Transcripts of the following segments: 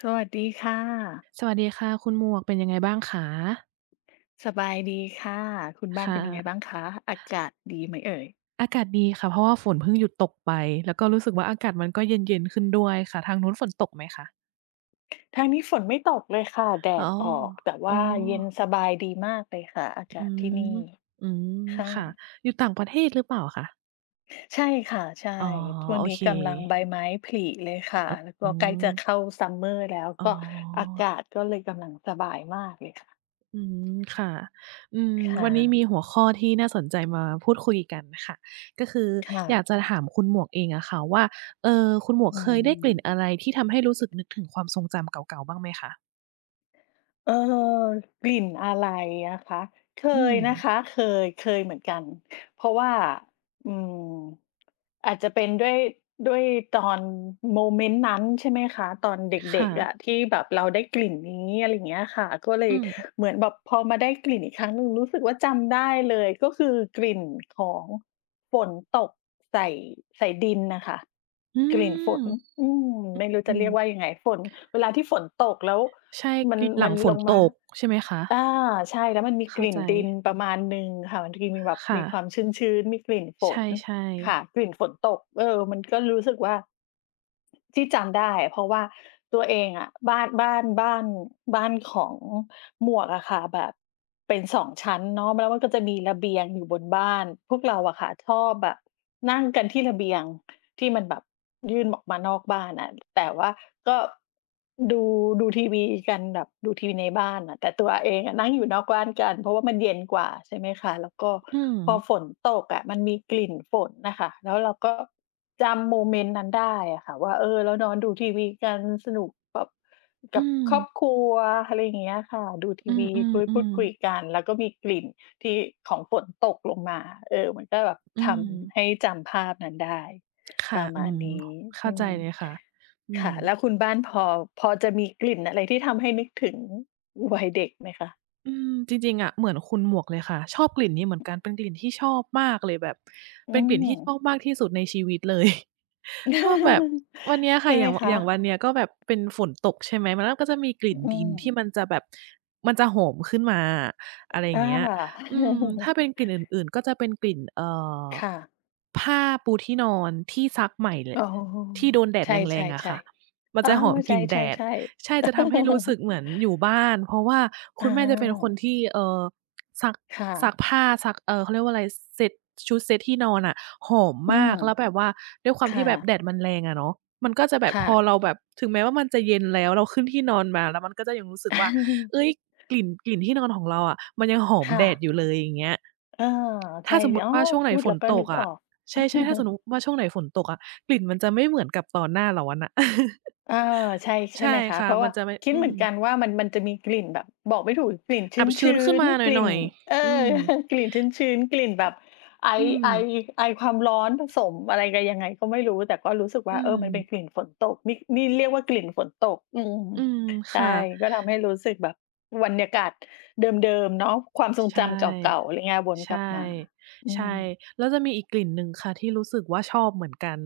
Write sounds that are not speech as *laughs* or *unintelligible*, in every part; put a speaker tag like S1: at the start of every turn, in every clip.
S1: สวัสดีค่ะ
S2: สวัสดีค่ะคุณหมวก เป็นยังไงบ้างคะ?
S1: สบายดีค่ะ คุณบ้า
S2: ค
S1: น
S2: ่
S1: เป็นยังไง
S2: ะ
S1: บ้างคะ? อากาศดีไหมเอ่ย?
S2: อากาศดีค่ะ เพราะว่าฝนเพิ่งหยุดตกไป แล้วก็รู้สึกว่าอากาศมันก็เย็น ๆ ขึ้นด้วยค่ะ ทางนู้นฝนตกไหมคะ?
S1: ทางนี้ฝนไม่ตกเลยค่ะ แด
S2: อ๋อ
S1: ดออก แต่
S2: โ
S1: ว
S2: อ้
S1: ่าเย็นสบายดีมากเลยค่ะ อาก
S2: อื
S1: าศ
S2: อ
S1: ที่นี
S2: ฮ
S1: ่
S2: ึ อืม
S1: ค่
S2: ค่ะ
S1: ะ
S2: อยู่ต่างประเทศหรือเปล่าคะ?
S1: ใช่ค่ะ ใช่
S2: อ๋อ
S1: ช่วง
S2: โอ
S1: นี้
S2: เค
S1: กำลังใบไม้ผลิเลยค
S2: อ
S1: ่ะ
S2: เออ
S1: แล้วก
S2: อ๋
S1: ็ใกล้จะ
S2: อ
S1: เข้า summer แล้ว
S2: อ
S1: ก
S2: ๋
S1: ็อาก
S2: อ
S1: าศก็เลยกำลังสบายมากเลยค่ะ
S2: อืม ค่ะ อืม
S1: ค่
S2: วันนี้
S1: ะ
S2: มีหัวข้อที่น่าสนใจมาพูดคุยกันค่ะ ก็คือ
S1: ค่
S2: อยาก
S1: ะ
S2: จะถามคุณหมวกเองอะค่ะว่า เอ่อ คุณหมวก
S1: อื
S2: เคยได้กลิ่น
S1: ม
S2: อะไรที่ทำให้รู้สึกนึกถึงความทรงจำเก่า ๆ บ้างไหมคะ?
S1: เออ กลิ่นอะไรอะคะ? เค
S2: อื
S1: ยนะ
S2: ม
S1: คะ เคย เคยเหมือนกัน เพราะว่า อืม อาจจะเป็นด้วย ด้วยตอนโมเมนต์นั้น ใช่ไหมคะ ตอนเด
S2: ค่
S1: ็ก ๆ
S2: ะ
S1: อะที่แบบเราได้กลิ่นนี้ อะไรอย่างเงี้ยอะค่ะ ก็เล
S2: อื
S1: ย
S2: ม
S1: เหมือนแบบพอมาได้กลิ่นอีกครั้งหนึ่งรู้สึกว่าจำได้เลย ก็คือกลิ่นของฝนตกใส่ ใส่ดินนะค่ะ
S2: อื
S1: กลิ่นฝ
S2: ม
S1: น
S2: อ
S1: อืม ไม่รู้
S2: อ
S1: จ
S2: ื
S1: ะเร
S2: อ
S1: ียกว่ายังไง ฝน เวลาที่ฝนตก แล้ว
S2: ใช่
S1: มั
S2: ก
S1: น
S2: ลิ่นหล
S1: มั
S2: ัง
S1: น
S2: ฝ
S1: ล
S2: น
S1: ง
S2: ต
S1: มา
S2: ก ใช่ไหมคะ?
S1: อา ใช่ แล้วมันมี
S2: เข
S1: ก
S2: ้
S1: ล
S2: า
S1: ิ่
S2: ใ
S1: น
S2: จ
S1: ดินประมาณหนึ่งค่ะ บางทีมีแบบ
S2: ค่
S1: มีควา
S2: ะ
S1: มชื้น ๆ มีกลิ่นฝ
S2: ใ
S1: น
S2: ช่
S1: ค
S2: ๆ
S1: ่ะ กลิ่นฝนตก เออ มันก็รู้สึกว่า ที่จำได้อะ เพราะว่าตัวเองอะ บ้าน บ้าน บ้าน บ้านของหมวกอะค่ะ แบบเป็น 2 ชั้นเนาะ แล้วมันก็จะมีระเบียงอยู่บนบ้าน พวกเราอะค่ะชอบแบบนั่งกันที่ระเบียง ที่มันแบบยื่นออกมานอกบ้านอะ แต่ว่าก็ ดู ดูทีวีกันแบบ ดูทีวีในบ้านน่ะ แต่ตัวเองอะนั่งอยู่นอกบ้านกัน เพราะว่ามันเย็นกว่า ใช่ไหมคะ แล้วก็
S2: อื
S1: พอ
S2: ม
S1: ฝนตกอะ มันมีกลิ่นฝนน่ะค่ะ แล้วเราก็จำโมเมนต์นั้นได้อะค่ะ ว่า เออ เรานอนดูทีวีกัน สนุกกับ
S2: อ
S1: ก
S2: ื
S1: ับครอ
S2: ม
S1: บครัว อะไรอย่างเงี้ยอะค่ะ ดูท
S2: อ
S1: ี
S2: ื
S1: วี คุย พูด
S2: อ
S1: ค
S2: ๆ
S1: ุ
S2: ๆ
S1: ยกัน แล้วก็มีกลิ่นที่ ของฝนตกลงมา เออ มันก็แบบ
S2: อื
S1: ท
S2: ม
S1: ำให้จำภาพนั้นได้
S2: ค่
S1: ป
S2: ะ
S1: ระ
S2: อ
S1: ม
S2: ื
S1: าณ
S2: ม
S1: นี้
S2: ห เข้
S1: อ
S2: า
S1: ื
S2: ใจ
S1: ม
S2: เลยค่ะ อื
S1: ค่ะ แล
S2: ม
S1: ้วคุณบ้านพอ พอจะมีกลิ่นอะไรที่ทำให้นึกถึงวัยเด็กไหมคะ?
S2: อืม จริง ๆ อะ เหมือนคุณหมวกเลยค่ะ ชอบกลิ่นนี้เหมือนกัน เป็นกลิ่นที่ชอบมากเลย แบบ
S1: อื
S2: เป็นกลิ่นที่ชอ
S1: ม
S2: บมากที่สุดในชีวิต เลย ชอบแบบ วันเน
S1: *laughs*
S2: ี้ย
S1: ใ
S2: ค
S1: ช
S2: ่
S1: ่
S2: ะ อ
S1: ไห
S2: ย่
S1: ม
S2: าง ว
S1: คะ?
S2: อย่างวันเนี้ยก็แบบเป็นฝนตกใช่ไหม มัน น ก็จะมีกลิ
S1: อ
S2: ่น
S1: อื
S2: ดิน ที่
S1: ม
S2: มันจะแบบ มันจะโหมขึ้นมาอะ อะไรอย
S1: อ
S2: ่าง
S1: า
S2: เงี้ย อืม ถ้
S1: *laughs*
S2: าเป็นกลิ่นอื่น ๆ ก็จะเป็นกลิ่น เอ่อ
S1: ค่ะ
S2: ผ้าปูที่นอนที่ซักใหม่ ล
S1: อ๋อ
S2: ที่โดนแดด
S1: ใช
S2: แรง ๆ อะค
S1: ่
S2: ่ะ
S1: ๆ
S2: ม
S1: ๆ
S2: ั
S1: เ
S2: น
S1: ออ
S2: จะหอม
S1: ใ
S2: ก
S1: ช
S2: ลิ่นแดด
S1: ่ ๆ
S2: ใช่
S1: ๆ
S2: จะทำให้รู้สึ
S1: *laughs*
S2: กเหมือนอยู่บ้าน เพราะว่า
S1: อ
S2: คุณแม่จะเป็นคน
S1: า
S2: ที่ เอ่อ ซัก
S1: ค่
S2: ซั
S1: ะ
S2: กผ้า ซัก เอ่อ เขาเรียกว่าอะไร เซต ชุดเซตที่นอนอะหอม
S1: อื
S2: มา
S1: ม
S2: ก แล้วแบบว่า ด้วยควา
S1: ค
S2: มท
S1: ่
S2: ี่แบบ
S1: ะ
S2: แดดมันแรงอะเนาะ มันก็จะแบ
S1: ค
S2: บ
S1: ่
S2: พอ
S1: ะ
S2: เราแบบ ถึงแม้ว่ามันจะเย็นแล้ว เราขึ้นที่นอนมาแล้ว มันก็จะยังรู้สึกว่า
S1: *chuckles*
S2: เฮ้ย กลิ่น กลิ่นที่นอนของเราอะ มันยังหอ
S1: ค
S2: ม
S1: ่
S2: แดด
S1: ะ
S2: อยู่เลย อย่างเงี้ย
S1: เออ ใ
S2: ถ
S1: ช
S2: ้
S1: ่
S2: าสมมุต
S1: อ้
S2: ิ
S1: อ
S2: ว่าช่วงไ
S1: พ
S2: หน
S1: ูด
S2: ฝ
S1: แล้
S2: น
S1: วก็
S2: ต
S1: นึ
S2: ก
S1: ก
S2: อ
S1: อ
S2: ะ
S1: อก
S2: ใช่ ๆ ถ้าสะ
S1: *chuckles*
S2: นุก ว่าช่วงไหนฝนตกอะ กลิ่นมันจะไม่เหมือนกับตอนหน้าร้อนน่ะ
S1: เออ ใช่ ใช
S2: *laughs*
S1: ่
S2: ใช
S1: ไห
S2: ่
S1: มคะ
S2: ค
S1: เ
S2: ่
S1: พ
S2: ะ
S1: ราะว
S2: ม
S1: ่
S2: ั
S1: า
S2: นจะไม่
S1: คิด
S2: อื
S1: เหมือนกั
S2: ม
S1: นว่ามัน มันจะมีกลิ่นแบบบอกไม่ถูก กลิ่น
S2: อับช
S1: ช
S2: ื้
S1: ื
S2: น
S1: ้
S2: ขึ้น
S1: น
S2: มาห
S1: ๆ กลิ่
S2: น่
S1: น
S2: อย
S1: เออ
S2: ๆ อืม
S1: *giggles* กลิ่นชื้น ๆ กลิ่นแบบไอ
S2: อื
S1: ไอ
S2: ม
S1: ไอความร้อนผสมอะไรกัน ยังไงก็ไม่รู้ แต่ก็รู้สึกว
S2: อ
S1: ่
S2: ื
S1: า เออ มันเป็
S2: ม
S1: นกลิ่นฝนตก นี่ นี่เรียกว่า กลิ่นฝนตก อืม
S2: อืม
S1: ใ
S2: ค
S1: ช่
S2: ่ะ
S1: ก็ทำให้รู้สึกแบบบรรยากาศเดิม ๆ เนาะ ความท
S2: ช
S1: รง
S2: ใช
S1: จ
S2: ่
S1: ำเก่า ๆ อะไรเงี้ย วน
S2: ใช
S1: กลับ
S2: ่
S1: มา อื
S2: ใช่
S1: ม
S2: แล้วจะมีอีกกลิ่นหนึ่ง ค่ะที่รู้สึกว่าชอบเหมือนกัน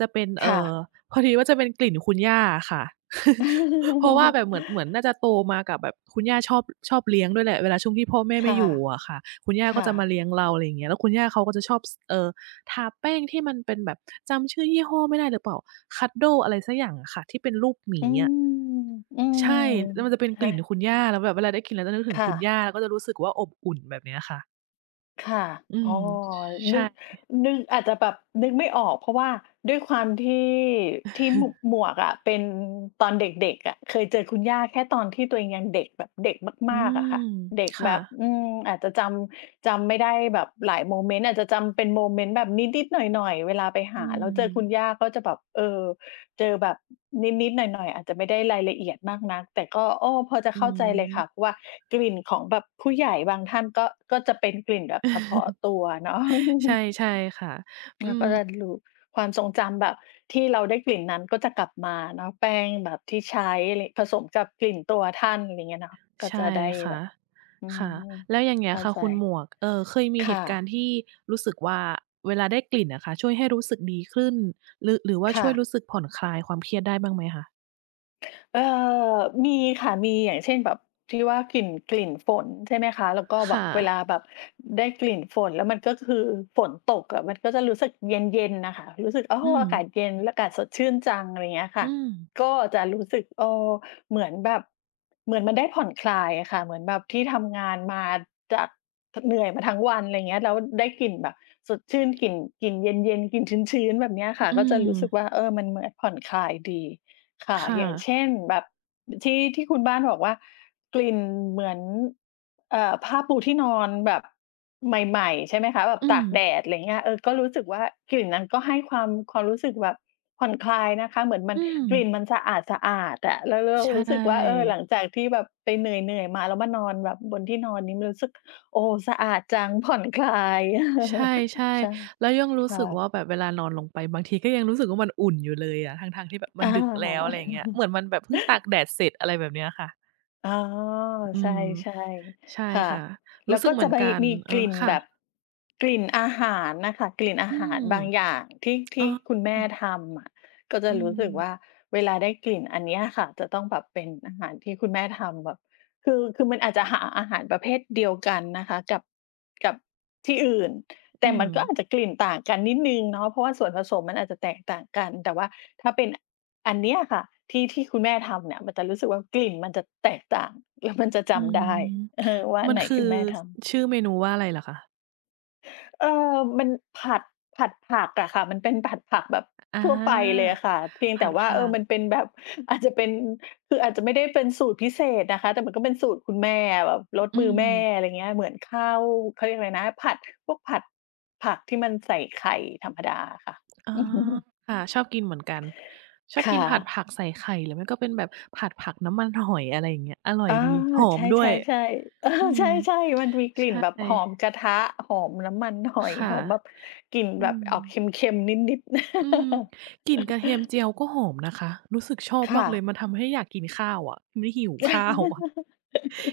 S2: จะเป็น เ
S1: ค
S2: อ
S1: ่
S2: ่อ
S1: ะ
S2: พอดีว่าจะเป็นกลิ่นคุณย่าอะค่ะ *laughs* เพราะว่าแบ
S1: *laughs*
S2: บเหมือน เหมือนน่าจะโตมากับแบบ คุณย่าชอบ ชอบเลี้ยงด้วยแหละ เวลาช่วงที่พ่อแม่
S1: ค
S2: ไม่
S1: ่ะ
S2: อยู่อะค่ะ คุณย่า
S1: ค
S2: ก็
S1: ่
S2: จะมา
S1: ะ
S2: เลี้ยงเรา อะไรอย่างเงี้ย แล้วคุณย่าเขาก็จะชอบ ส เอ่อ ทาแป้งที่มันเป็นแบบ จำชื่อยี่ห้อไม่ได้หรือเปล่า Cuddle อะไรสักอย่างอะค่ะ ที่เป็นรูปหมี
S1: อื
S2: อะ
S1: ม อืม
S2: ใช่ แล้วมันจะเป็นก
S1: ฮ
S2: ลิ
S1: ะ?
S2: ่นคุณย่า แล้วแบบเวลาได้กลิ่นนั้นแล้วจะนึกถึ
S1: ค
S2: ง
S1: ่
S2: คุณ
S1: ะ
S2: ย่า ก็จะรู้สึกว่าอบอุ่นแบบเนี้ยค่ะ
S1: ค่ะ
S2: อื
S1: อ
S2: ม
S1: ๋อ
S2: ช ใช
S1: นึ
S2: ่
S1: ก
S2: อ
S1: นึก อาจจะแบบนึกไม่ออก เพราะว่าด้วยความที่ ที่ ม
S2: *chuckles*
S1: หมวกอะเป็น ตอนเด็ก ๆ อะ เคยเจอคุณย่าแค่ตอนที่ตัวเองยังเด็กแบบเด็ก
S2: อ
S1: ม
S2: ื
S1: าก ๆ
S2: ม
S1: อะค่ะ เด็ก
S2: ค่
S1: แบบ
S2: ะ
S1: อืม อาจจะจำ จำไม่ได้แบบหลายโมเมนต์ อาจจะจำเป็นโมเมนต์แบบนิด ๆ หน่อย ๆ เวลาไปห
S2: อื
S1: าแล้วเจอ คุ
S2: ม
S1: ณย่าก็จะแบบ เออ เจอแบบนิด ๆ หน่อย ๆ อาจจะไม่ได้รายละเอียดมากนัก แต่ก็ โอ้ พอจะ
S2: อื
S1: เข้าใจเลยค่ะ
S2: ม
S1: ว่า กลิ่นของแบบผู้ใหญ่บางท่านก็ ก็จะเป็นกลิ่นแบบเฉพาะ
S2: เออ
S1: ตัวเนาะ
S2: ใช่
S1: *chuckles*
S2: ใช่ค่ะ อ
S1: ค
S2: ื
S1: ่ะ
S2: ม
S1: ก็จะลู ความทรงจำแบบ ที่เราได้กลิ่นนั้นก็จะกลับมาเนาะ แป้งแบบที่ใช้ อะไร ผสมกับกลิ่นตัวท่าน ไรเงี้ยเนาะ ก็
S2: ใช
S1: จะ
S2: ่
S1: ได้
S2: ค
S1: แ
S2: ่
S1: บ
S2: ะ
S1: บ อื
S2: ค่ะ
S1: ม
S2: แล้วอย่างเงี
S1: เ
S2: ้
S1: ข
S2: ย
S1: ้า
S2: ค่ะ
S1: ใจ
S2: คุณหมวก เอ่อ เคยมี
S1: ค
S2: เห
S1: ่
S2: ตุการ
S1: ะ
S2: ณ์ที่รู้สึกว่าเวลาได้กลิ่นน่ะค่ะช่วยให้รู้สึกดีขึ้น หรือ หรือว่า
S1: ค
S2: ช
S1: ่
S2: ่วย
S1: ะ
S2: รู้สึกผ่อนคลายความเครียดได้บ้างไหมคะ?
S1: เออ มีค่ะ มี อย่างเช่นแบบ ที่ว่ากลิ่น กลิ่นฝนใช่ไหมคะ แล้วก็
S2: ค
S1: แบ
S2: ่
S1: บ เวล
S2: ะ
S1: าแบบ อ ได้กลิ่นฝน แล้วมันก็คือ ฝนตกอะมันก็จะรู้สึกเย็น ๆ น่ะค่ะ รู้สึก อ๋อ
S2: อื
S1: อากา
S2: ม
S1: ศเย็น อากาศสดชื่นจัง อะไรเงี้ยค
S2: อ
S1: ่
S2: ื
S1: ะ
S2: ม
S1: ก็จะรู้สึก เอ่อ เหมือนแบบ เหมือนมันได้ผ่อนคลายอะค่ะ เหมือนแบบที่ทำงานมาจาก ท เหนื่อยมาทั้งวัน ไรเงี้ย แล้วได้กลิ่นแบบสดชื่น กลิ่น กลิ่นเย็น ๆ กลิ่นชื้น ๆ แบบเนี้ยค
S2: ห
S1: ่ะ
S2: อื
S1: ก็จะ
S2: ม
S1: รู้สึกว่า เออ มัน ม ผ่อนคลายดี ค่
S2: ค
S1: ะ
S2: ่
S1: อย่าง
S2: ะ
S1: เช่นแบบ อ ที่ ที่คุณบ้านบอกว่ากลิ่นเหมือน เอ่อ ผ้าปูที่นอนแบบใหม่ ๆ ใช่ไหมคะ แบบ
S2: อื
S1: ตาก
S2: ม
S1: แดด อะไรเงี้ย เออ ก็รู้สึกว่ากลิ่นนั้นก็ให้ความ ความรู้สึกแบบผ่อนคลายนะคะ เหมือนมั
S2: อ
S1: น
S2: ื
S1: กลิ
S2: ม
S1: ่นมันสะอาด ๆ อะ แล้ว ร เร
S2: ใ
S1: า
S2: ช
S1: รู้สึกว่า เออ หลั
S2: ่
S1: งจากที่แบบไปเหนื่อย ๆ มา แล้วมานอนแบบบนที่นอนนี้ มันรู้สึก โอ้ สะอาดจัง ผ่อน คลาย
S2: ใช
S1: *chuckles*
S2: ่
S1: ใช่
S2: ๆ แล้วยังรู
S1: ค
S2: ้
S1: ่
S2: สึกว
S1: ะ
S2: ่าแบบเวลานอนลงไป บางทีก็ยังรู้สึกว่ามันอุ่นอยู่เลยอะ ทั้ง ๆ ที่แบบมั
S1: อ
S2: นดึกแล้ว อะไรอย่างเงี้ย
S1: า
S2: เห
S1: *chuckles*
S2: มือนมันแบบเพิ่งตากแดดเสร็จ อะไรแบบเนี้ยค่ะ
S1: อ๋อ
S2: อื
S1: ใช
S2: ม
S1: ่
S2: ใช่
S1: ๆ ค่ะ
S2: ค่ะ
S1: แ
S2: ร
S1: ล
S2: ู
S1: ้
S2: ้
S1: ว
S2: สึ
S1: ก
S2: ก
S1: ็
S2: เหม
S1: จะ
S2: ือน
S1: ใบ
S2: กัน
S1: มี
S2: เอ
S1: ก
S2: อ
S1: ลิ่น
S2: ค่
S1: แบบ
S2: ะ
S1: กลิ่นอาหารน่ะค่ะ กลิ่นอา
S2: อื
S1: หาร
S2: ม
S1: บางอย่างที่ ท
S2: *tsk* อ๋
S1: ี่คุณแม่
S2: อ
S1: ทำอะ ก็จ
S2: อ
S1: ะ
S2: ื
S1: รู้สึกว
S2: ม
S1: ่าเวลาได้กลิ่นอันเนี้ยอะค่ะจะต้องแบบเป็นอาหารที่คุณแม่ทำ แบบ คือ คือมันอาจจะหาอาหารประเภทเดียวกันนะคะ กับ กับที่อื่น แ
S2: อ
S1: ต
S2: ื
S1: ่มันก็
S2: ม
S1: อาจจะกลิ่นต่างกันนิดหนึ่งเนาะ เพราะว่าส่วนผสมมันอาจจะแตกต่างกัน แต่ว่าถ้าเป็นอันเนี้ยอะค่ะที่ ที่คุณแม่ทำเนี่ย มันจะรู้สึกว่ากลิ่นมันจะแตกต่าง แล้วมันจะจ
S2: อื
S1: ำไ
S2: ม
S1: ด้ เออ ว่าอ
S2: ม
S1: ัน
S2: ัน
S1: ไหน
S2: คื
S1: ค
S2: อ
S1: ือแม่ท
S2: ส
S1: ำ
S2: ชื่อเมนูว่าอะไรเหรอคะ?
S1: เออ มัน ผัด ผัดผักอะค่ะ มันเป็นผัดผักแบบ
S2: อา
S1: ทั่วไปเลยอะค่ะ เพียง
S2: ผ
S1: แต่
S2: ัด
S1: ว
S2: ผ
S1: ่า
S2: ั
S1: เออ
S2: ก
S1: มันเป็นแบบ อาจจะเป็น คืออาจจะไม่ได้เป็นสูตรพิเศษนะคะ แต่มันก็เป็นสูตรคุณแม่อะ แบบรส
S2: อื
S1: มือแม่
S2: ม
S1: อะไรอย่างเงี้ย เหมือนข้าว เขาเรียกอะไรนะ ผัด พวกผัด ผักที่มันใส่ไข่ธรรมดาอะค่ะ
S2: อ๋อ
S1: *chuckles*
S2: ค่ะ ชอบกินเหมือนกัน ชอบ
S1: ค่
S2: กินผัด
S1: ะ
S2: ผักใส่ไข่ หรือไม่ก็เป็นแบบ ผัดผักน้ำมันหอย อะไรอย่างเงี้ย อร่
S1: เ
S2: อ
S1: อ
S2: ย
S1: อ
S2: ดี หอ
S1: ใช
S2: มด้วย
S1: ่ ๆ ๆ เออ
S2: อื
S1: ใ
S2: ม
S1: ช่ ๆ มันมีกล
S2: ใ
S1: ิ
S2: ช
S1: ่น
S2: ่
S1: แบบหอมกระทะ หอมน้ำมันหอ
S2: ค
S1: ย
S2: ่ะ
S1: หอมแบบกลิ่น
S2: อื
S1: แบบออกเ
S2: ม
S1: ค็ม ๆ นิด
S2: อืม กลิ
S1: ๆ
S2: ่นกระเทียมเจีย
S1: *chuckles*
S2: วก็หอมนะคะ รู้สึกชอบ
S1: ค
S2: ม
S1: ่
S2: ากเลย
S1: ะ
S2: มันทำให้อยากกินข้าวอะ ไม่หิวข้าววะ
S1: *chuckles*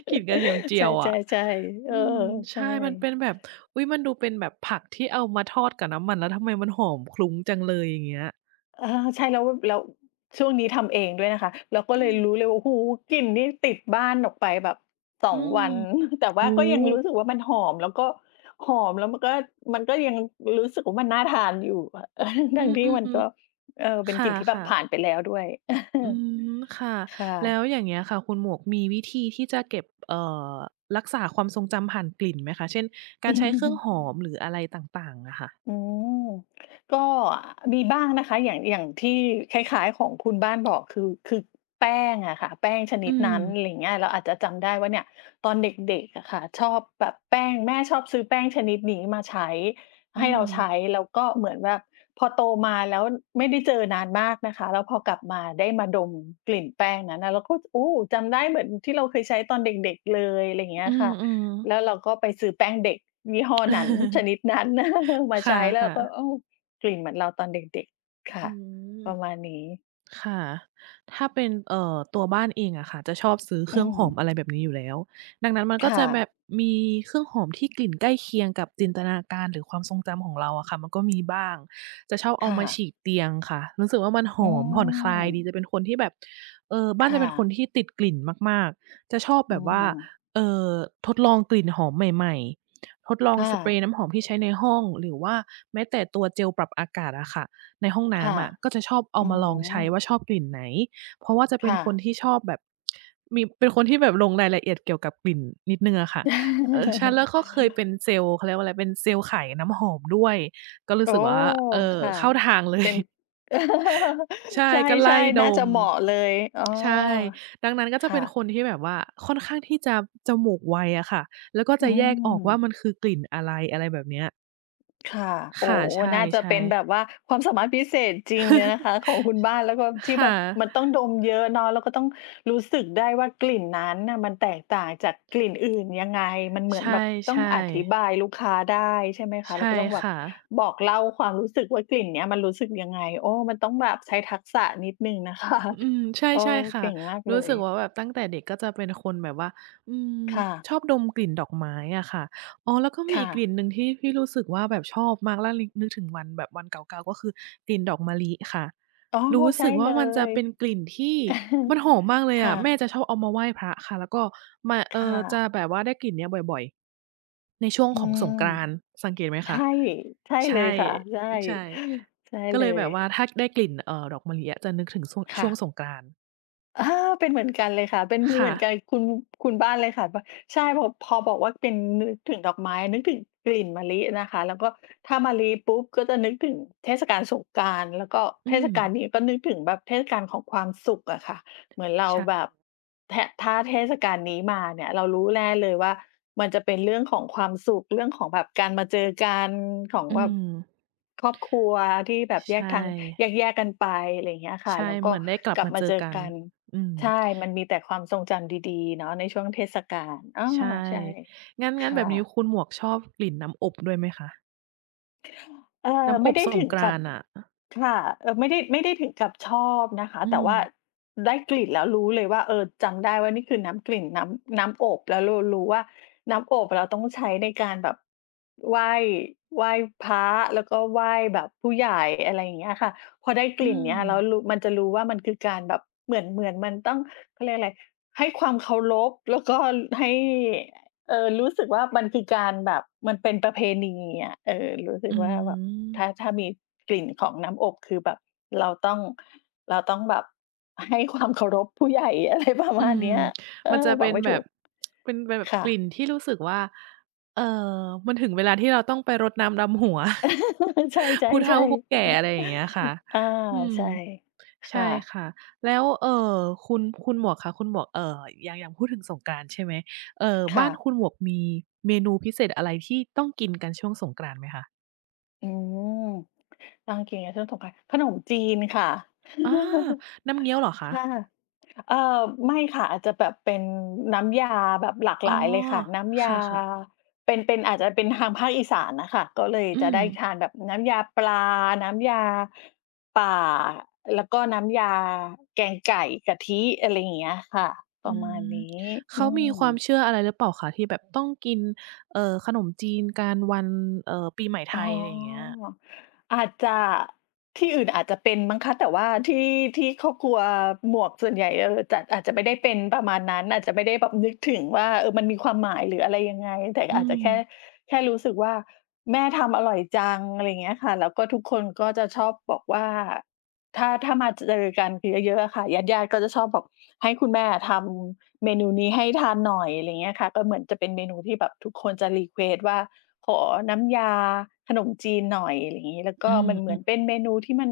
S2: กลิ่นกระเทียมเจี
S1: ใช
S2: ยวอะ
S1: ่ ๆ ๆ เอ
S2: อื
S1: อ
S2: ม ใ
S1: ใ
S2: ช
S1: ช
S2: ่ มันเป
S1: ่
S2: ็นแบบ อุ๊ย! มันดูเป็นแบบผักที่เอามาทอดกับน้ำมัน แล้วทำไมมันหอมคลุ้งจังเลย อย่างเงี้ย
S1: อะฮะ ใช่ แล้ว แล้วช่วงนี้ทำเองด้วยนะคะ เราก็
S2: อ
S1: เล
S2: ื
S1: ย
S2: ม
S1: รู้เลย โอ้โฮ! กลิ่นนี่ติดบ้านออกไปแบบ ส
S2: อื
S1: อง
S2: ม
S1: วัน แต่ว
S2: โอ
S1: ่า
S2: ้
S1: ก็ยังรู
S2: โ
S1: ้
S2: ฮ
S1: สึกว่า มันหอม แล้วก็หอม แล้วมันก็ มันก็ยังรู้สึกว่า มันน่าทานอยู่อะ *chuckles*
S2: อ
S1: ท
S2: ื
S1: ั้งที่มัน
S2: ม
S1: ก็ เอ
S2: ๆ
S1: อ เ
S2: ๆ
S1: ป
S2: ค
S1: ็นกลิ่นที่แบบ
S2: ่ะ
S1: ผ
S2: ๆ
S1: ่านไปแล้วด้วย
S2: อื
S1: *chuckles*
S2: ม ค่ะ
S1: ค่
S2: แล้
S1: ะ
S2: วอย่างเงี้ยค่ะ คุณหมวกมีวิธีที่จะเก็บ เอ่อ รักษาความทรงจำผ่านกลิ่นไหมคะ เช่น การใช้เครื่องห
S1: *chuckles*
S2: อม หรืออะไรต่าง ๆ อะค่ะ?
S1: อืม ก็ มีบ้างนะคะ อย่าง อย่างที่คล้าย ๆ ของคุณบ้านบอก คือ คือแป้งอะค่ะ แป้งชน
S2: อ
S1: ิ
S2: ื
S1: ดนั้น
S2: ม
S1: อะไรอย่างเงี้ย เราอาจจะจำได้ว่า เนี่ยตอนเด็ก ๆ อะค่ะ ชอบปะแป้ง แม่ชอบซื้อแป้งชนิดนี้มาใช้
S2: อื
S1: ให้เราใช
S2: ม
S1: ้ แล้วก็เหมือนแบบพอโตมา แล้วไม่ได้เจอนานมากนะคะ แล้วพอกลับมา ได้มาดม กลิ่นแป้งนั้น เราก็ โอ้! จำได้เหมือนที่เราเคยใช้ตอนเด็ก ๆ เลย อะไรอย่างเงี้
S2: อื
S1: ยค่ะ
S2: ม
S1: แล
S2: ๆ
S1: ้วเราก็ไปซื้อแป้งเด็กยี่ห้อนั้น ช
S2: *chuckles*
S1: นิดนั้น *chuckles* มา
S2: ค
S1: ใช้แล้วเ
S2: ่
S1: รา
S2: ะ
S1: ก็
S2: ๆ
S1: โอ้ กลิ่นเหมือนเราตอนเด็ก ๆ ค
S2: อ
S1: ่ะ
S2: ืม
S1: ประมาณนี้
S2: ค่ะ ถ้าเป็น เอ่อ ตัวบ้านเองอะค่ะ จะชอบซื้อเ
S1: อ
S2: ค
S1: ื
S2: รื่องหอม อ
S1: ม
S2: ะไรแบบนี้อยู่แล้ว ดังนั้นมัน
S1: ค
S2: ก็
S1: ่
S2: จะแบ
S1: ะ
S2: บมีเครื่องหอมที่กลิ่นใกล้เคียงกับจินตนาการ หรือความทรงจำของเราอะค่ะ มันก็มีบ้าง จะชอบเ
S1: ค
S2: อา
S1: ่
S2: มาฉ
S1: ะ
S2: ีดเตียงค่ะ รู้สึกว่า มันห
S1: อื
S2: อมผ่อนคลายดี
S1: อ
S2: จะเป็นคนที่แบบ เออ บ้
S1: ค
S2: านจ
S1: ่
S2: ะเป็นค
S1: ะ
S2: นที่ติดกลิ่นมาก ๆ จะชอบ
S1: อ
S2: แ
S1: ื
S2: บบว่า
S1: ม
S2: เอ่อ ทดลองกลิ่นหอมใหม่ ๆ ทดลอง
S1: ค่
S2: สเปร
S1: ะ
S2: ย์น้ำหอมที่ใช้ในห้อง หรือว่า แม้แต่ตัวเจลปรับอากาศอะค่ะ ในห้องน
S1: ค
S2: ้
S1: ่ะ
S2: ำอะ ก็จะชอบเอา
S1: อื้อ
S2: มาล
S1: ฮ
S2: อ
S1: ื
S2: งใช้ว
S1: อ
S2: ่า ชอบกลิ่นไหน เพราะว่าจะเ
S1: ค
S2: ป็
S1: ่
S2: นค
S1: ะ
S2: นที่ชอบแบบ มี เป็นคนที่แบบลงรายละเอียดเกี่ยวกับกลิ่นนิดหนึ่งอะค่ะ เออ ฉันแล้วก็เคยเป
S1: *chuckles*
S2: ็นเซลส์ เขาเรียกว่า อะไรเป็นเซลส์ขายน้ำหอมด้วย ก็รู
S1: โอ
S2: ้
S1: ้
S2: สึก
S1: โ
S2: ว่า เออ
S1: ฮ! ค่ะ
S2: เข้าทางเล
S1: เป
S2: ย
S1: ็น
S2: *chuckles* ใช
S1: *chuckles*
S2: ่
S1: ใ
S2: ก็ไ
S1: ช
S2: ล
S1: ่
S2: ่
S1: ๆ น
S2: ด
S1: ่าจะ
S2: ม
S1: เหมาะเลย อ้อ
S2: ใช่ ดังนั้น ก็
S1: ค
S2: จะ
S1: ่
S2: เป็น
S1: ะ
S2: คนที่แบบว่า ค่อนข้างที่จะจมูกไวอะค่ะ แล้วก็
S1: อื
S2: จะแยกออกว่า
S1: ม
S2: มันคือกลิ่นอะไร อะไรแบบเนี้ย
S1: ค่ะ โ
S2: ค
S1: อ้
S2: ่ะ ใช
S1: น่าจะเป
S2: ่
S1: ็นแบ
S2: ๆ
S1: บว่า ความสามารถพิเศษจริงเลยนะค
S2: *chuckles*
S1: ะ ของคุณ บ้าน แล้วก็ที
S2: ค
S1: ่
S2: ่
S1: แบบ
S2: ะ
S1: มันต้องดมเยอะเนาะ ก็ต้องรู้สึกได้ว่า กลิ่นนั้นน่ะมันแตกต่างจากกลิ่นอื่นยังไง มันเหม
S2: ใ
S1: ื
S2: ช
S1: อนแบบต้อง
S2: ่
S1: อธิ
S2: ๆ
S1: บายลูกค้าได้ใช่ไหมค
S2: ใ
S1: ะ
S2: ช
S1: แล้
S2: ่
S1: วก็ต้องแบ
S2: ค
S1: บ
S2: ่ะ
S1: บอกเล่าความรู้สึกว่า กลิ่นเนี้ยมันรู้สึกยังไง โอ้ มันต้องแบบใช้ทักษะนิดหนึ่ง นะคะ
S2: อืม ใช
S1: โอ้
S2: ่ ๆ ค
S1: เ
S2: ่
S1: ก
S2: ะ
S1: ่งมาก
S2: ร
S1: เ
S2: ู
S1: ล
S2: ้สึก
S1: ย
S2: ว่าแบบตั้งแต่เด็กก็จะเป็นคนแบบว่า อืม
S1: ค่ะ
S2: ชอบดมกลิ่นดอกไม้อะค่ะ อ๋อ แล้วก็มี
S1: ค่
S2: อีกกล
S1: ะ
S2: ิ่นหนึ่งที่ ที่รู้สึกว่าแบบชอบมากแล้วลิก นึกถึงวันแบบวันเก่า ๆ ก็คือกลิ่นดอกมะลิค่ะ
S1: อ๋อ
S2: รู้
S1: ใช
S2: ส
S1: ่
S2: ึกว
S1: เ
S2: ่
S1: ล
S2: า มันจะ
S1: ย
S2: เป็นกลิ่นที่มัน
S1: *chuckles*
S2: หอมมากเล
S1: ค
S2: ยอ
S1: ่
S2: ะ แม่
S1: ะ
S2: จะชอบเอามาไหว้พระค่ะ แล้วก็มา เ
S1: ค
S2: อ่
S1: ่
S2: อ จะ
S1: ะ
S2: แบบว่าได้กลิ่นนี้บ่อย ๆ ในช่วง
S1: อื
S2: ของส
S1: ม
S2: งกรานต์ สังเกตไหม
S1: ใช
S2: คะ
S1: ่ ใช่
S2: ใช
S1: เลย
S2: ่
S1: ค่ะ ใช่
S2: ใช่
S1: *gasps* ใช่
S2: ก็
S1: เ
S2: เ
S1: ล
S2: ลยแบ
S1: ย
S2: บว่าถ้าได้กลิ่น เอ่อ ดอกมะลิอะจะนึกถึงซ่วง
S1: ค
S2: ช
S1: ่
S2: ่วง
S1: ะ
S2: สงกรานต์
S1: อา เป็นเหมือนกันเลยค่ะ เป็น
S2: ค
S1: เ
S2: ่
S1: หมือนกั
S2: ะ
S1: น คุณ คุณบ้านเลยค่ะ แบบ ใช่ พอ พอบอกว่าเป็น นึกถึงดอกไม้ นึกถึงกลิ่นมะลินะคะ แล้วก็ถ้ามะลิปุ๊บ ก็จะนึกถึงเทศกาลสงกรานต์ แล้วก็
S2: อ
S1: เ
S2: ื
S1: ทศก
S2: ม
S1: าลนี้ ก็นึกถึงแบบเทศกาลของความสุขอะค่ะ เหมือนเรา
S2: ใช
S1: แบ
S2: ่
S1: บ แทะ ถ้าเทศกาลนี้มาเนี่ย เรารู้แน่เลยว่ามันจะเป็นเรื่องของความสุข เรื่องของแบบการมาเจอกัน ของ
S2: อื
S1: แบบ
S2: ม
S1: ครอบครัวที่แบบ
S2: ใ
S1: แ
S2: ช
S1: ยกทาง แ
S2: ่
S1: ยก ๆ กันไป ไรเงี้ยค่
S2: ใ
S1: ะ
S2: ช่
S1: แล้ว
S2: เ
S1: ก็
S2: หมือนได้กลั
S1: ก
S2: บ
S1: ลั
S2: ม
S1: บ
S2: า
S1: ม
S2: เ
S1: า
S2: จอ
S1: เจอ
S2: กัน
S1: กัน
S2: อืม
S1: ใช่ มันมีแต่ความทรงจำดี ๆ เนาะในช่วงเทศกาล อ้อ
S2: ใช่
S1: ใช่
S2: งั้น
S1: ค
S2: งั้นแ
S1: ่
S2: บบนี้
S1: ะ
S2: คุณหมวก ชอบกลิ่นน้ำอบด้วยไหมคะ?
S1: อ่า
S2: น้
S1: ไ
S2: ำ
S1: ม
S2: อ
S1: ่
S2: บ
S1: ได้
S2: ส
S1: ถ
S2: ง
S1: ึง
S2: กร
S1: กั
S2: า
S1: บ
S2: นต์น่ะ อะ
S1: ค่ะ เอ่อ ไม่ได้ ไม่ได้ถึงกับชอบนะคะ
S2: อื
S1: แต่ว่า
S2: ม
S1: ได้กลิ่นแล้วรู้เลยว่า เออ จำได้ว่านี่คือน้ำ กลิ่นน้ำ น้ำอบ แล้วเรารู้ว่าน้ำอบเราต้องใช้ในการแบบไหว้ ไหว้พระ แล้วก็ไหว้แบบผู้ใหญ่ อะไรอย่างเงี้ยอะค่ะ พอได้ก
S2: อื
S1: ลิ่นเนี่ยแล้ว
S2: ม
S1: รู้ มันจะรู้ว่า มันคือการแบบเหมือน เหมือนมันต้อง เขาเรียกอะไร ให้ความเคารพแล้วก็ ล ให้ เออ รู้สึกว่า มันคือการแบบ มันเป็นประเพณีอะ เออ รู้สึ
S2: อื
S1: กว่าแบบ ถ้
S2: ม
S1: า ถ้ามีกลิ่นของน้ำอบ คือแบบเราต้อง เราต้องแบบให้ ความเคารพผู้ใหญ่ อะไรประม
S2: อื
S1: าณเ
S2: ม
S1: นี้ย เอ
S2: มันจ
S1: อ
S2: ะเป
S1: บอ
S2: ็
S1: ก
S2: น
S1: ไม่
S2: แ
S1: ถ
S2: บ
S1: ู
S2: บ
S1: ก
S2: เป็นแบบ
S1: ค่
S2: กล
S1: ะ
S2: ิ่นที่รู้สึกว่า เอ่อ มันถึงเวลาที่เราต้องไปรดน้ำดำหัว
S1: *laughs* ใช
S2: *chuckles* ผู้เฒ่
S1: ่
S2: าผู้
S1: ๆ ๆ
S2: แก่ อะไรอย่างเงี้ยค่ะ
S1: *chuckles* อา
S2: อืม
S1: ใช่ ค
S2: ใช
S1: ่
S2: ่
S1: ะ
S2: ค่ะ แล้ว เอ่อ คุณ คุณหมวกคะ คุณหมวก เอ่อ ยัง ยังพูดถึงสงกรานต์ใช่ไหม เอ่อ
S1: ค
S2: บ้
S1: ่
S2: าน
S1: ะ
S2: คุณหมวกมีเมนูพิเศษอะไร ที่ต้องกินกันช่วงสงกรานต์ไหมคะ?
S1: อืม ต้องกิน *unintelligible* ขนมจีนค่ะ
S2: อา
S1: *chuckles*
S2: น้ำเงี้ยวเหรอคะ?
S1: ค่ะ เอ่อ ไม่ค่ะ อาจจะแบบเป็นน้ำยาแบบหลาก
S2: อ
S1: ห
S2: ๋
S1: ล
S2: อ
S1: ายเลยค่ะ น้ำย
S2: ค
S1: า
S2: ่ะ ๆ
S1: เป็น เป็น อาจจะเป็นทางภาคอีสานน่ะค่ะ ก็เลย
S2: อื
S1: จะได้
S2: ม
S1: ทานแบบน้ำยาปลา น้ำยา ป่า แล้วก็น้ำยาแกงไก่ กะทิ อะไรอย่างเงี้ยค่ะ ป
S2: อ
S1: ร
S2: ื
S1: ะมา
S2: ม
S1: ณนี้
S2: เข
S1: อื
S2: ามีความ
S1: ม
S2: เชื่ออะไรหรือเปล่าคะ? ที่แบบต้องกิน เอ่อ ขนมจีนกันวัน เอ่อ ปีใหม่ไท
S1: อ๋อ
S2: ย อะไรอย่างเงี้ย
S1: อาจจะ ที่อื่นอาจจะเป็นมั้งคะ แต่ว่าที่ ที่ครอบครัวหมวกส่วนใหญ่ เอ่อ จัดอาจจะไม่ได้เป็นประมาณนั้น อาจจะไม่ได้แบบนึกถึงว่า เออ มันมีความหมายหรืออะไรยังไง แต่
S2: อื
S1: อาจจะแค่
S2: ม
S1: แค่รู้สึกว่าแม่ทำอร่อยจัง อะไรอย่างเงี้ยค่ะ แล้วก็ทุกคนก็จะชอบบอกว่า ถ้า ถ้ามาเจอกันเยอะ ๆ อะค่ะ ญาติ ๆ ก็จะชอบบอกให้คุณแม่อะทำเมนูนี้ให้ทานหน่อย อะไรอย่างเงี้ยค่ะ ก็เหมือนจะเป็นเมนูที่แบบทุกคนจะ รีเควสต์ ว่า ขอน้ำยาขนมจีนหน่อย อะไรอย่างงี้ แล้วก
S2: อื
S1: ็
S2: ม
S1: มันเห
S2: อ
S1: ม
S2: ื
S1: ือน
S2: ม
S1: เป็นเมนูที่มัน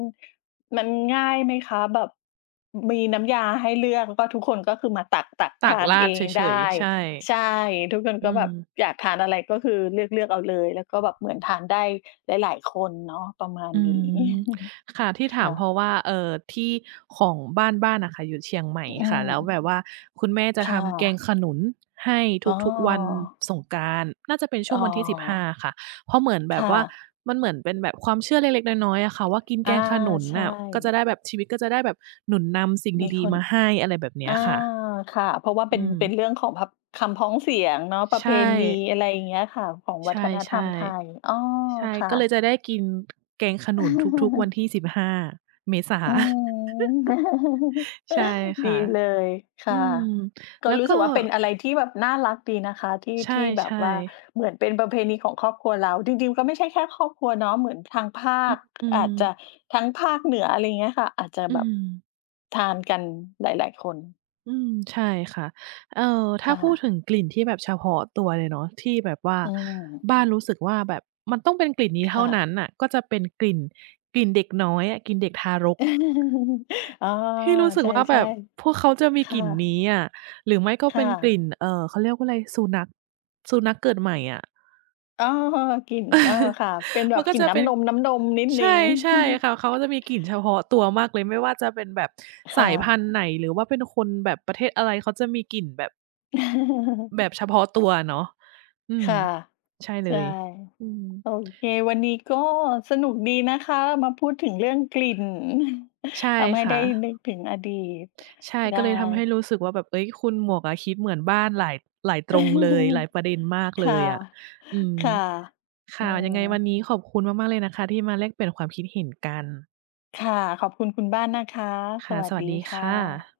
S1: มันง่ายไหมคะ แบบ มีน้ำยาให้เลือก แล้วก็ทุกคน ก็คือมาตัก ๆ
S2: ต
S1: ท
S2: ัก
S1: าน
S2: รา
S1: เอ
S2: ดเ
S1: ง
S2: ฉ
S1: ได
S2: ย
S1: ้
S2: ๆ ใช่
S1: ใช่ ทุกคน
S2: อ
S1: ก็
S2: ื
S1: แบ
S2: ม
S1: บอยากทานอะไรก็คือเลือก ๆ เอาเลย แล้วก็แบบเหมือนทานได้หลาย ๆ คนเนาะประมาณ
S2: อื
S1: นี้
S2: ม
S1: *chuckles*
S2: ค่ะ ที่ถ
S1: ค
S2: าม
S1: ่
S2: เพร
S1: ะ
S2: าะว่า เอ่อ ที่ของบ้าน บ้านอะค่ะอยู่เชียงใหม่
S1: อื
S2: ค่ะ แล้ว
S1: ม
S2: แบบว่าคุณแม่จะ
S1: ค
S2: ท
S1: ่
S2: ำแกง
S1: ะ
S2: ขนุนให้
S1: อ๋
S2: ทุก ๆ วัน
S1: อ
S2: สงกรานต์ น่าจะเป็นช่
S1: อ้
S2: วง
S1: อ
S2: วันที่ 15 ค่ะ เพราะเหมือนแ
S1: ค
S2: บบ
S1: ่
S2: ว่า
S1: ะ
S2: มันเหมือนเป็นแบบความเชื่อเล็ก ๆ น้อย ๆ อะค่ะว่ากิน
S1: อ
S2: แก
S1: า
S2: งขนุน
S1: ใช
S2: น่ะ ก็จะ
S1: ่
S2: ได้แบบชีวิตก็จะได้แบบหนุนนำสิ่ง
S1: มี
S2: ดี
S1: คน
S2: ๆ มาให้ อะไรแบบเน
S1: อ
S2: ี้
S1: า
S2: ยค่ะ
S1: ค่ะ เพราะว่าเป
S2: อ
S1: ็น
S2: ืม
S1: เป็นเรื่องของแบบคำพ้องเสียงเนาะ ปร
S2: ใ
S1: ะ
S2: ช
S1: เพณี
S2: ่
S1: อะไรอย่างเงี้ยค่ะ ของว
S2: ใช
S1: ั
S2: ่
S1: ฒนธรรมไทย อ้อ
S2: ๆ ใช่
S1: ค่
S2: ก็เล
S1: ะ
S2: ยจะได้กิน แกงขนุนทุก ๆ วัน
S1: *chuckles*
S2: ที่ 15 เมษา
S1: อื
S2: *chuckles*
S1: ม *chuckles*
S2: ใช่ค
S1: ดี
S2: ่ะ
S1: เลย ค
S2: อื
S1: ่ะ
S2: ม
S1: ก
S2: แ
S1: ็
S2: ล้ว
S1: รู้
S2: ก
S1: ส
S2: ็
S1: ึกว่าเป็นอะไรที่แบบน่ารักดีนะคะ ที่
S2: ใช
S1: ที่แบบ
S2: ่
S1: ว่า
S2: ๆ
S1: เหมือนเป็นประเพณีของครอบครัวเรา จริง ๆ ก็ไม่ใช่แค่ครอบครัวเนาะ เหมือนทางภา
S2: อื
S1: ค
S2: อ อื
S1: อาจจะ
S2: ม
S1: ทั้งภาคเหนือ อะไรอย่างเงี้ยค่ะ อาจจะ
S2: อื
S1: แบบ
S2: ม
S1: ทานกันหลาย ๆ คน
S2: อืม ใช่ค่ะ เออ ถ้
S1: ค
S2: า
S1: ่
S2: พูด
S1: ะ
S2: ถึงกลิ่นที่แบบเฉพาะตัวเลยเนาะ ที่แบบว่า
S1: อืม
S2: บ้านรู้สึกว่า แบบมันต้องเป็นกลิ่นนี้
S1: ค
S2: เท่า
S1: ่
S2: น
S1: ะ
S2: ั้นน่ะ ก็จะเป็นกลิ่น กลิ่นเด็กน้อยอะ กลิ่นเด็กทารก
S1: *chuckles* อ๋อ
S2: ที่รู้สึ
S1: ใ
S2: กว่า
S1: ช
S2: แบ
S1: ่
S2: บพวกเขาจะมี
S1: ๆ ค
S2: ก
S1: ่
S2: ลิ่น
S1: ะ
S2: นี้อะ หรือไม่ก็
S1: ค
S2: เป
S1: ่
S2: ็นกล
S1: ะ
S2: ิ่น เอ่อ เขาเรียกว่าอะไร สุนัข สุนัขเกิดใหม่อะ
S1: อ้อ กลิ่น อา
S2: *chuckles*
S1: ค่ะ เป็นแบ
S2: มัน
S1: บ
S2: ก็
S1: กลิ่
S2: จ
S1: น
S2: ะ
S1: น
S2: เ
S1: ้
S2: ป็น
S1: ำนม ๆ นิด
S2: ใ
S1: หน
S2: ช
S1: ึ่
S2: ่
S1: ง
S2: ใช่ค่ะ เขาก็จะมีกลิ่นเฉพาะตัวมากเลย ไม่ว่าจะเป็นแบบ
S1: ค
S2: สา
S1: ่
S2: ยพั
S1: ะ
S2: นธุ์ไหน หรือว่าเป็นคนแบบประเทศอะไร เขาจะมีกลิ่นแบบ
S1: *laughs*
S2: แบบเฉพาะตัวอะเนาะ อื
S1: ค
S2: ม
S1: ่ะ
S2: ใช่เล
S1: ใช่
S2: ย อืม
S1: โอเค วันนี้ก็สนุกดีนะคะ มาพูดถึงเรื่องกลิ่น
S2: ใช่
S1: *chuckles* ทำให้
S2: ค
S1: ไ
S2: ่
S1: ด้
S2: ะ
S1: นึกถึงอดีต
S2: ใช่
S1: ได
S2: ก็เลยทำให้
S1: ้
S2: รู้สึกว่าแบบ เฮ้ย คุณหมวกอะคิดเหมือนบ้านหลาย หลายตรงเลย หลาย
S1: *chuckles*
S2: ประเด็นมาก
S1: ค
S2: เล
S1: ่ะ
S2: ยอะ อืม
S1: ค่ะ
S2: ค
S1: อื
S2: ่ะ ยัง
S1: ม
S2: ไงวันนี้ขอบคุณมาก ๆ เลยนะคะ ที่มาแลกเปลี่ยนความคิดเห็นกัน
S1: ค่ะ ขอบคุณคุณบ้านนะคะ
S2: ค
S1: ส
S2: ่ะ
S1: วั
S2: ส
S1: ส
S2: วั
S1: ด
S2: ส
S1: ี
S2: ดี
S1: ค
S2: ค
S1: ่
S2: ่
S1: ะ
S2: ะ